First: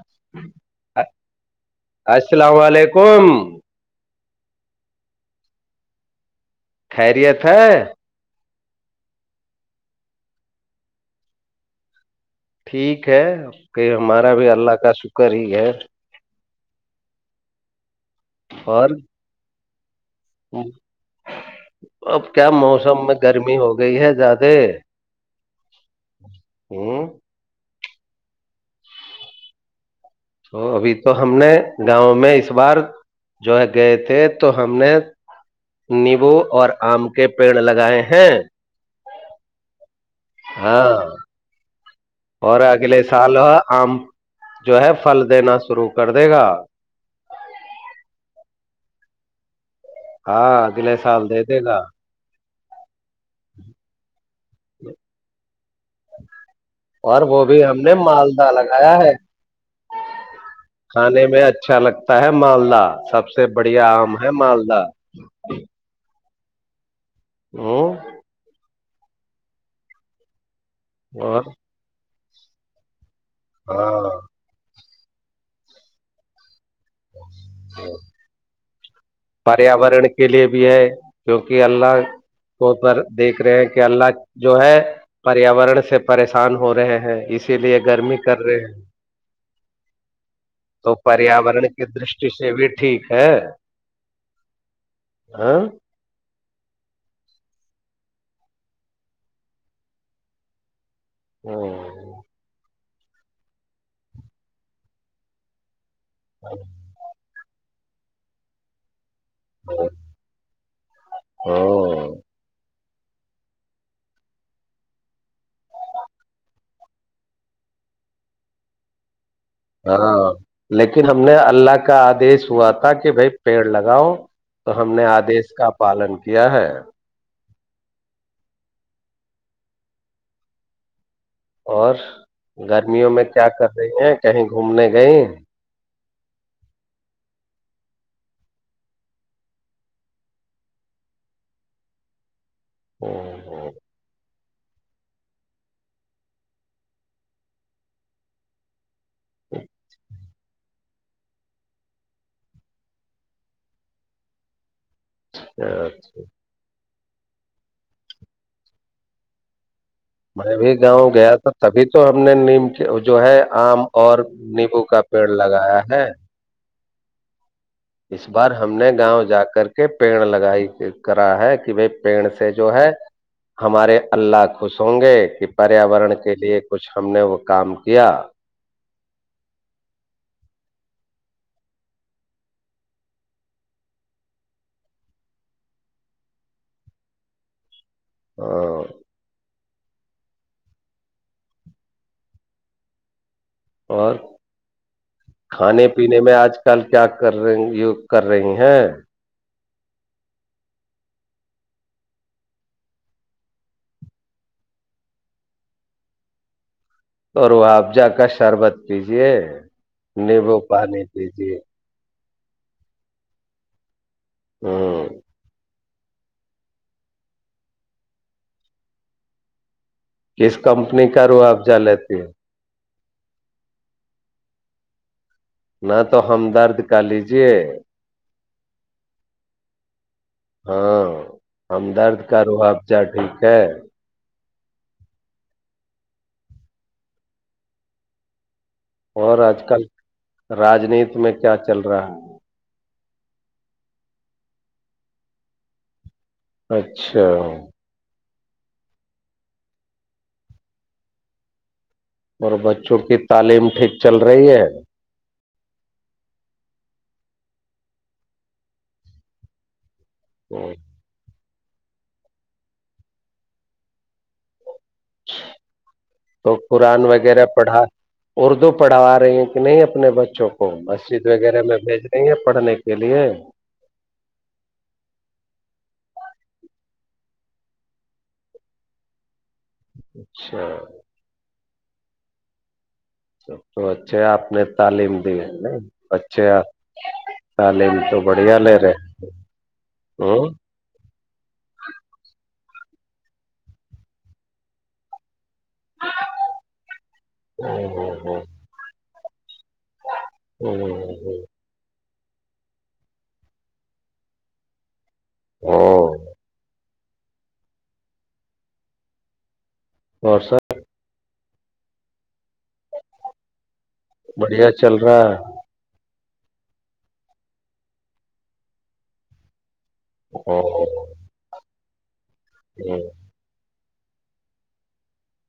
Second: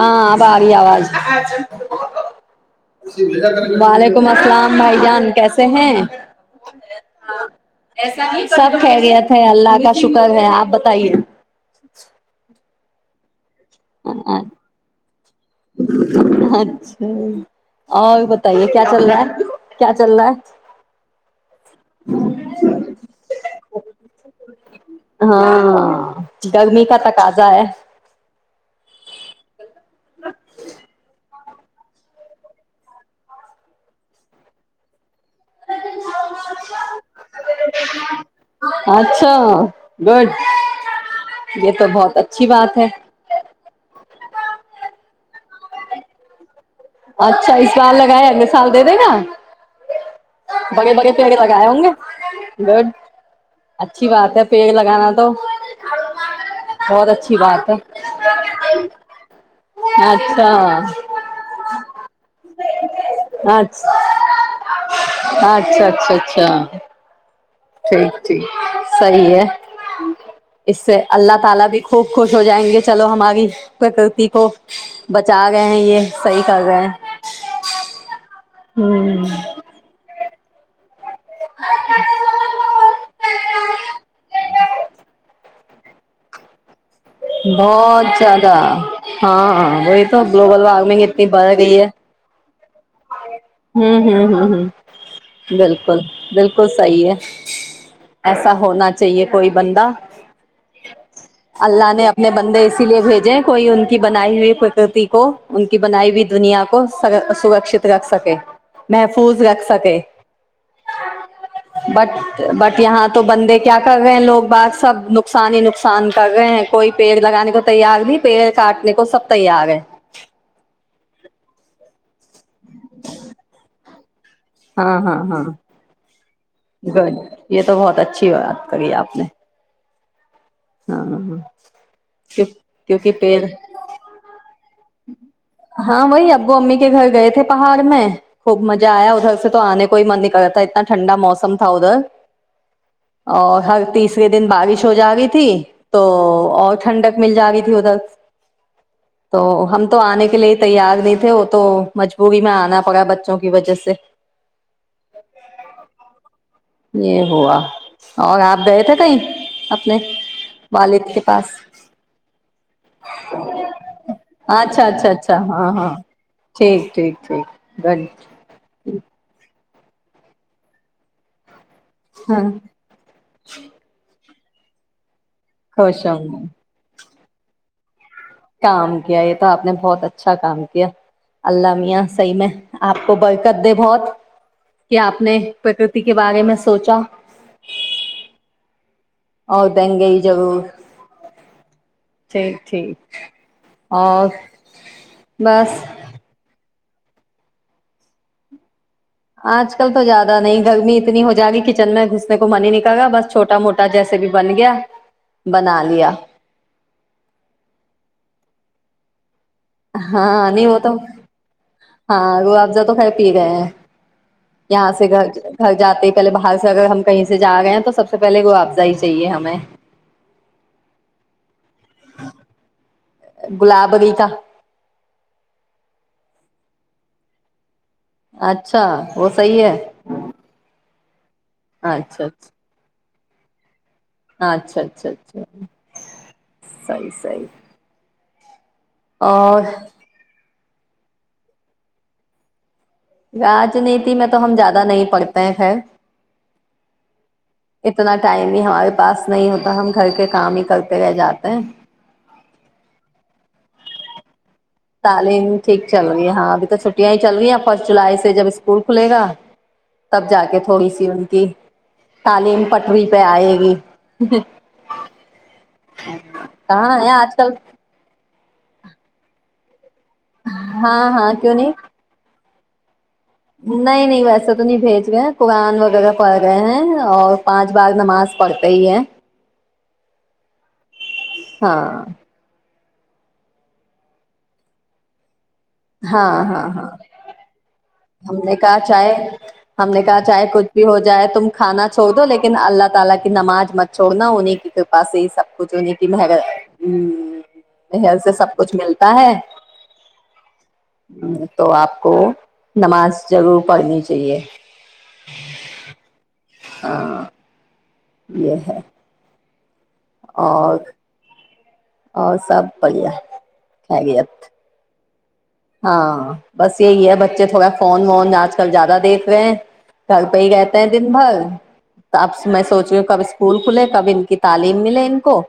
ہاں باری آواز ا- السلام علیکم وال حکم السلام بھائی جان کیسے ہیں خیریت ہے سب خیریت ہے اللہ کا شکر ہے آپ بتائیے ٹھیک ہے کہ ہمارا بھی اللہ کا شکر ہی ہے اچھا ہاں یہ بتائیے کیا اور چل رہا ہے کیا چل رہا ہے اب کیا موسم میں گرمی ہو گئی ہے زیادہ ہاں گرمی کا ہوں تقضا ہے ب تو ابھی تو ہم نے گاؤں میں اس بار جو ہے گئے تھے تو ہم نے نیبو اور آم کے پیڑ لگائے ہیں اچھا گڈ ہاں یہ تو بہت اچھی اور بات ہے اگلے سال آم جو ہے فل دینا شروع کر دے گا اچھا اس بار لگائے اے سال دے دے گا بڑے ہاںگلے بڑے سال پیڑ دے دے لگائے گا ہوں گے گڈ اچھی بات ہے پیڑ لگانا تو بہت اور اچھی وہ بھی بات ہے ہم نے مالدہ لگایا ہے اچھا کھانے میں اچھا لگتا ہے مالدہ سب سے اچھا بڑھیا آم ہے مالدہ اچھا اچھا اچھا ٹھیک ہوں ٹھیک صحی ہے اس سے اللہ اور تعالی بھی خوب خوش ہو جائیں گے چلو ہمارے پت ہاں ت کو بچا گئے ہیں یہ صحیح سغ ہے ہوں پریاورن کے لیے بھی ہے کیوںکہ اللہ کوپ پر دیکھ رہے ہیں کہ اللہ جو ہ ہے پریاورن سے پریشان ہو رہے ہیں اسی لیے بہت گرمی کر زیادہ رہے ہیں ہاں ہاں وہی تو گلوبل وارمنگ اتنی بڑھ گئی ہے سیت ٹھیک ہے ہوں ہوں ہ ہ بالکل ہاں بالکل بالکل صحیح ہے ایسا ہونا چاہیے کوئی بندہ اللہ نے اپنے بندے س لیے بھیجیں کوئی ان کی بنائی ہوئی پرکتی کو ان بنائی ہوئی دنیا کو سگگر سکشت رکھ سکے میںح محفوظ رکھ سکے ہاں بٹ بٹ یہاں تو بندے کیا کر رہے ہیں لوگ بات سب نقصان ہی نقصان کر رہے ہیں کوئی پیڑ لگانے کو تیار نہیں پیڑ کاٹنے کو سب تیار ہے ہاں لیکن ہم نے اللہ کا کہ دش ہوا تھا کہ بھائی پیڑ لگاؤ تو تو ہم ہاں نے ہاں ہاں آدیش کا پالن کیا ہے گڈ یہ تو بہت اچھی بات کری آپ نے ہاں ہاںاں اور گرمیوں میں کیا کر رہی ہیں کہیں گھومنے گئ ہاں وہی ابو امی کے گھر گئے تھے پہاڑ میں خوب مزہ آیا ادھر سے تو آنے کوئی من نہیں کرتا اتنا ٹھنڈا موسم تھا ادھر اور اوہو، ہ تیسری دن بارش ہو جائے گی تو تھی تو اور ٹھنڈک مل جا رہی تھی ادھر تو ہم تو آنے کے لیے تیار نہیں تھے وہ تو مجبوری میں آنا پڑا بچوں کی وجہ سے ا اچھا یہ ہوا اور آپ گئے تھے کہیں اپنے میں بھی گاؤں والد کے گیا تھا پاس تبھی تو ہم نے نی کے جو ہے آم اور نیبو اچھا کا اچھا پیڑ اچھا ہاں لگایا ہاں ہے ٹھیک ٹھیک گڈ اس بار ہم نے گاؤں جا کر کے پیڑ لگائی کرا ہے وہ پیڑ ہاں سے جو ہے ہمارے اللہ خوش ہوں گے کہ خوش پریاورن ہوں کے گی لیے کچھ ہم نے وہ کام کیا کام کیا یہ تو آپ نے بہت اچھا کام کیا اللہ میاں صحیح میں آپ کو برکت دے بہت کہ آپ نے پرکرتی کے بارے میں سوچا ہ اور دیں گئی ج ٹھیک ٹھیک اور بس کھانے پینے میں آج کل کیا کر رہے کر رہی ہیں آج کل تو زیادہ نہیں گرمی اتنی ہو جائے گی کچن میں گھسنے کو من ہی نکل گا بس چھوٹا موٹا جیسے بھی بن گیا بنا لیا اورحافزہ کا شربت کیجے نیبو نہیں پانی دیجیے ہاں وہ آپز تو کھائے پی رہے ہیں یہاں سے ہ گ گ جاتے ہی پہلے باہر سے اگر ہم کہیں سے جا گئے ہیں تو سب سے پہلے معافضہ ہی چاہیے ہمیں کس کمپنی کا رو آب جا لیتی ہیں گلاب اری کا ہ تو ہم درد کر لیجے اچھا وہ صحی ہے ہاں ہمدرد اچھا کا اچھا روحب چڑ ٹھیک ہے اچھا اچھا اچھا سی سی اور آج کل راجنیت میں کیا چل رہا ہے راجنیتی میں تو ہم زیادہ نہیں پڑھتے ہیں خیر اچھا اتنا ٹائم ہی ہمارے پاس نہیں ہوتا ہم گھر کے کام ہی کرتے رہ جاتے ہیں اور بچوں کی تعلیم ٹھیک چل رہی ہے تعلیم ٹھیک چل رہی ہے ہاں ابھی تو چھٹیاں ہی چل رہی ہیں فرسٹ جولائی سے جب اسکول کھلے گا تب جا کے تھوڑی سی ان کی تالم پٹری پہئےآئے گی تو قرآن کہاں ہے آج وغیرہ کل پڑھا اردو پڑھوا رہی ہیں نہیں اپنے بچوں کو ہاں مسجد ہاں کیوں وغیرہ نہیں میں بھیج رہں گے پڑنے کے لیے نہیں نہیں ویسا تو نہیں بھیج رہے کورآان وغیرہ پڑھ رہے ہیں اور پانچ بار نماز پڑھتے ہی ہیں اچھا ہاں سب تو اچھے آپ نے تعلیم دیے نہیں ہاں بچھے ہاں ہاں تعلیم تو ہم نے بڑھیا کہا لے رہے چاہے ہم نے کہا چاہے ہوں کچھ بھی ہو جائے تم کھانا چھو دو لیکن اللہ تعالی کی نماز مت چھوڑنا انہی کی کرپا سے سب کچھ ہو کی مہگا نہل سے ہ سب کچھ مل کا ہے [unintelligible] ہ تو آپ کو نماز جرور پڑھنی چاہیے ہاں [unintelligible] ہاں یہ ہے اور اور سب بڑیا خیر یت بڑھیا چل رہا ہے ہاں بس یہی ہے بچے تھوڑا فون وون آج کل زیادہ دیکھ رہے ہیں کل پ ہی کہتے ہیں دن بھر اب میں سوچی ہ ہوں کب اسکول کھلے کب ان کی تعلیم ملے ان کو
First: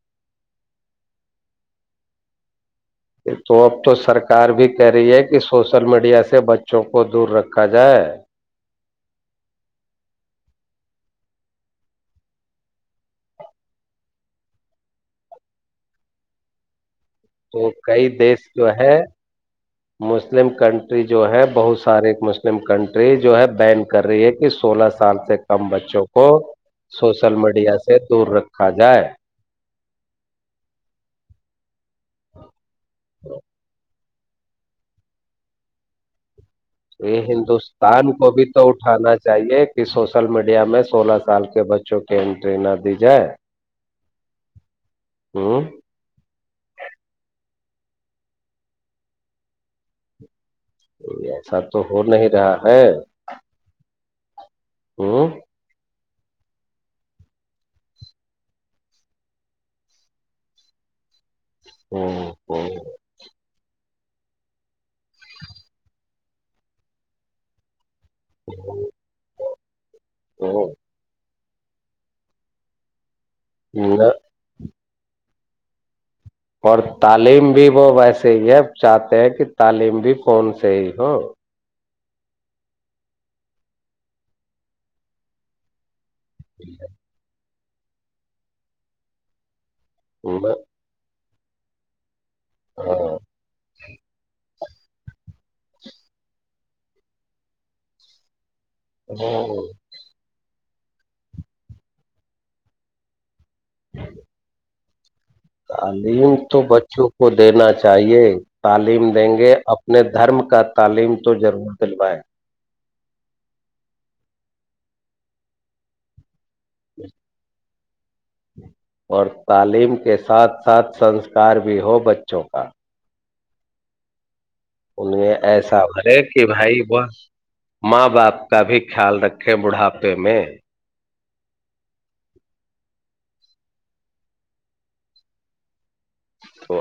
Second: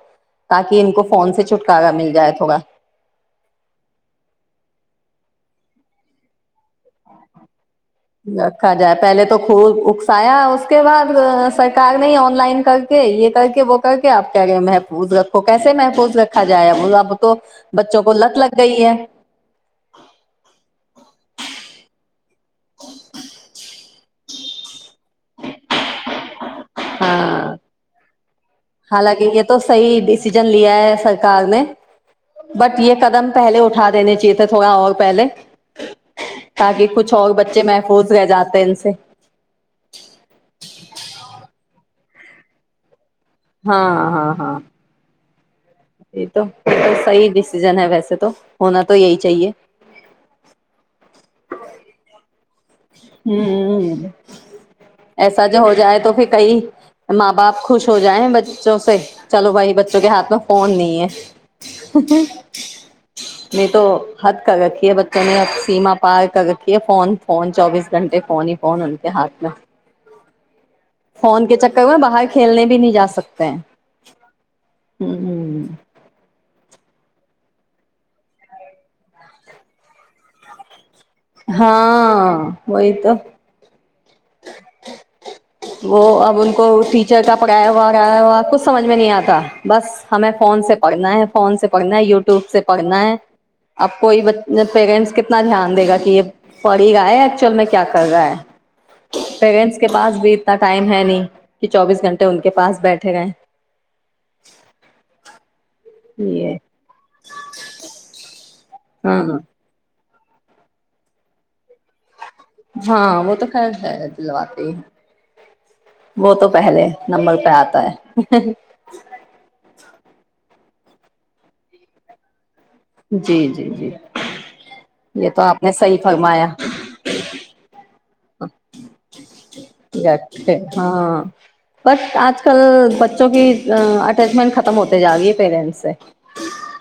تاکہ ان کو فون سے چھٹکارا مل جائے ہوگا تو اب تو سرکار بھی کہہ رہی ہے کہ سوشل میڈیا سے بچوں کو دور رکھ ریکھا جائے رکھا جائے پہلے تو خوب اکسایا اس کے بعد سرکار نے آن لائن کرکے یہ کرکے وہ کرکے اب کہہ رہے ہیں محفوظ رکھو کیسے محفوظ رکھا جائے تو بچوں کئی کو لت دیش لگ جو گئی ہے مسلم کنٹری جو ہے بہت سارے مسلم مسلم کنٹری جو ہے بین کر رہی ہے کہ سولہ سال سے کم بچوں کو سوشل ہاں میڈیا سے دور رکھا جائے حالانکہ یہ تو صحیح ڈسیژن لیا ہے سرکار نے بٹ یہ قدم پہلے اٹھا دینے چاہیے یہ تھا تھوڑا اور پہلے تاکہ کچھ یہ اور بچے ہندوستان محفوظ رہ کو بھی جاتے تو ہیں ان سے اٹھانا چاہیے کہ سوشل میڈیا میں سولہ سال کے بچے چوں کی اینٹری نہ دی جائے ہاں ہاں ہاں ہمم یہ تو یہ تو صحیح ڈسیژن ہے ویسے تو ہونا تو یہی چاہیے ایسا تو ہو نہیں رہا ہے ہمم ہ ایسا جو ہو جائے تو پھر کئی ماں باپ خوش ہو جائیں بچوں سے چلو بھائی بچوں کے ہاتھ میں فون نہیں ہے نہیں تو حد کر رکھی ہے بچوں نے سیما پار کر رکھی ہے فون فون چوبیس گھنٹے فون ہی فون ان کے ہاتھ میں فون کے چکر میں باہر کھیلنے بھی نہیں جاسکتے نہ ہمم تعلیم بھی وہ ویسے ہی اب چاہتے ہیں کہ تعلیم بھی فون سے ہی ہو ہاں ہاں وہی تو وہ اب ان کو ٹیچر کا پڑھایا ہوا وغیرہ ہوا کچھ سمجھ میں نہیں آتا بس ہمیں فون سے پڑھنا ہے فون سے پڑھنا ہے یو ٹیوب سے پڑھنا ہے ہاں اب کوئی بچ پیرنٹس کتنا دھیان دے گا کہ یہ پڑھ ہی رہا ہے ایکچول میں کیا کر رہا ہے پیرنٹس کے پاس بھی اتنا ٹائم ہے نہیں کہ چوبیس گھنٹے ان کے پاس بیٹھے گئے تعلیم تو یہ بچوں کو دینا چاہیے تعلیم ہاں دیں گے اپنے دھرم کا تعلیم تو ضرور دلوائے ہاں وہ تو خیر ہے دلواتے ہی وہ تو پہلے نمبر پہ آتا ہے اور تعلیم کو کے ساتھ ساتھ سنسکار بھی ہو بچوں کا جی جی جی ان یہ میں تو آپ نے ایسا صحیح بھرے کہ فرمایا بھائی بس ماں آپ کا بھی خیال رکھیں بڑھاپے میں جٹے ہاں بٹ آج کل بچوں کی اٹیچمنٹ ختم ہوتے جا رہی ہے پیرنٹس سے تو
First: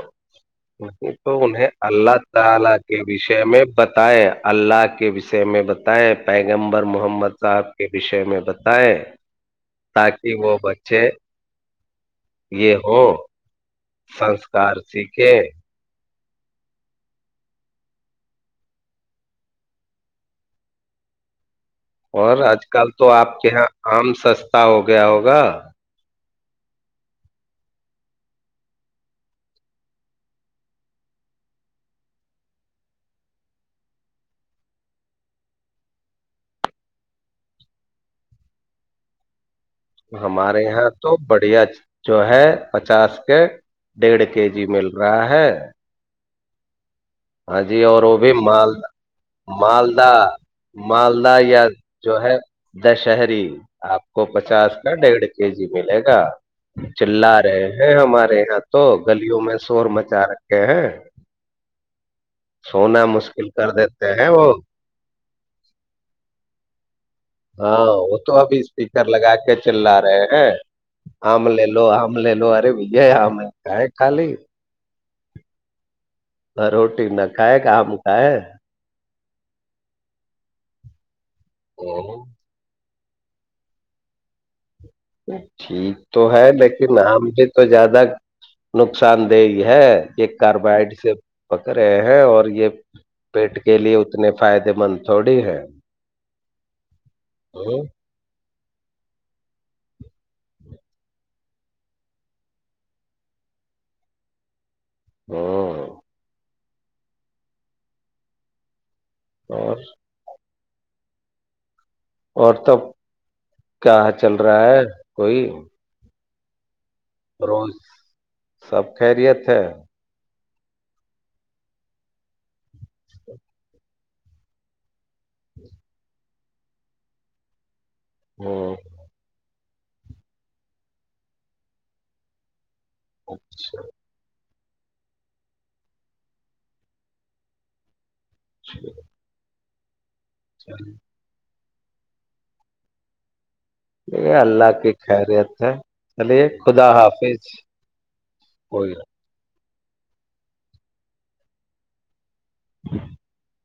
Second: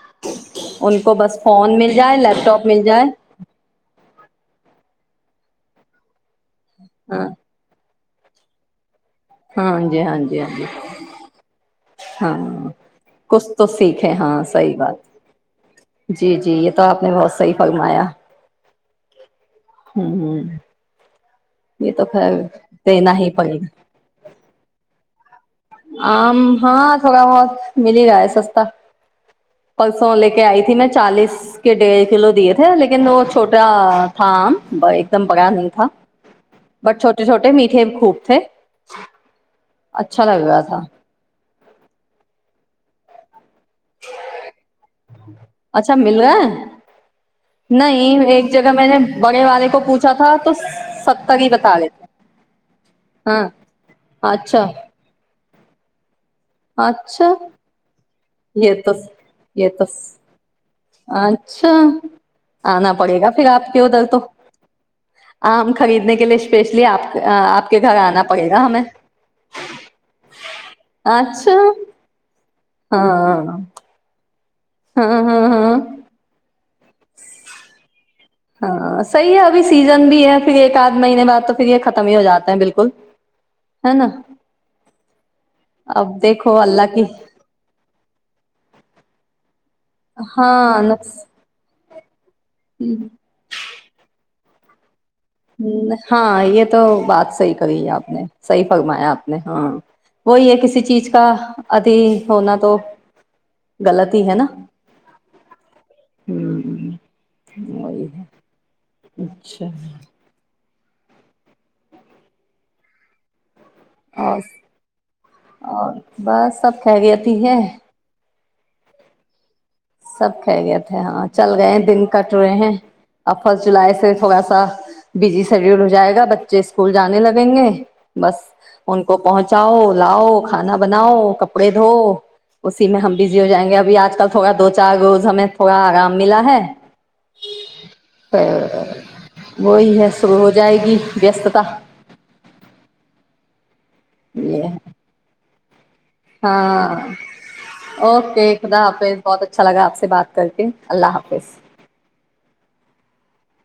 ان نہیں کو تو بس انہیں فون مل جائے اللہ لیپ ٹاپ تعالی مل کے جائے وشے میں ب اللہ کے وشے میں بتائے پیک پیمبر ہاں محمد صاحب کے وشے میں بتائیں ہاں جی ہاں تاکہ جی ہاں وہ جی بچے ہاں یہ ہو کچھ تو سیکھے ہاں سنسکار صحیح بات سیکھیں جی جی یہ تو آپ نے بہت صحیح فرمایا ہ ہ یہ تو خیر اور آج کل تو دینا ہی آپ کے پڑے یہاں گا آم سستا ہو گیا ہوگا آم ہاں تھوڑا بہت مل ہی رہا ہے سستا پرسوں لے کے آئی تھی میں چالیس کے ڈیڑھ کلو دیے تھے لیکن وہ چھوٹا تھا آم ایک دم پکا نہیں تھا بٹ چھوٹے چھوٹے میٹھے خوب تھے اچھا لگا ہمارے یہاں تو بڑھیا جو ہے پچاس کے ڈیڑھ کے جی مل رہا ہے اچھا مل رہا ہے ہاں جی اور وہ نہیں بھی ایک جگہ میں مالدہ نے بڑے والے کو مالدہ پوچھا تھا تو مالدہ ستر ہی یا بتا رہے تھے جو ہے دشہری ہاں آپ کو اچھا پچاس کا ڈیھ کے جی ملے گا چلا اچھا رہے ہیں ہمارے تو گلیوں میں یہ تو شور مچا رکھے ہیں اچھا آنا سونا پڑے گا پھر مشکل کر آپ کے ادھر دیتے تو ہیں وہ آم خریدنے کے لیے اسپیشلی آپ آپ کے ہاں گھر وہ آنا تو پڑے ابھی گا ہمیں اسپیکر لگا کے چل لا رہے ہیں آم اچھا لے لو آم لے لو ارے وجے آام ہاں گائے کل ج ہاں ہاں ہاں روٹی نہ کائے کہ کیا ہے ہاں صحیح ہے ابھی سیزن بھی ہے پھر ایک آدھ مہینے بعد تو پھر یہ ختم ہی ہو ہوں، جاتا ہے بالکل ہے نا ٹھیک اب تو ہے دیکھو لیکن اللہ کی آم بھی تو زیادہ نقصان دہ ہے کہ ہاں کاربوائڈ سے نقص پکڑ ہے اور یہ پیٹ کے لیے اتنے فائدے مند تھوڑی ہے ہ ہاں یہ تو بات صحی ہ کری ہے آپ نے صحیح فرمایا آپ نے ہاں وہی ہے کسی چیز کا ادھی ہونا تو غلط ہی ہے نا ہوں اور ہ وہ ہے اچھا اور توب کیا چل رہا ہے کوئی بسب کا گیا ت ہے روز سب خیریت ہے سب کہہ گئے تھے ہاں چل گئے ہیں دن کٹ رہے ہیں اب فرسٹ جولائی سے تھوڑا سا بزی سرول ہو جائے گا ب بچے اسکول جانے لگیں گے بس ہ ان کو پہنچ چاؤ لاؤ کھانا بناؤ کپڑے دھو اسی میں ہم بزی ہو جائیں اچھا گےبھی آج کل تھوڑا جگوز ہمیں تھوڑا آرام ملا ہے ہ وہی ہے شروع ہو جائے گی وستتا یہ اللہ کی خیریت ہے چلیے ہاں خدا حافظ اورک ایک تھا آ کوئی پ بہت اچھ اچھا لگا آپ سے بات کر کے اللہ حافظ ہ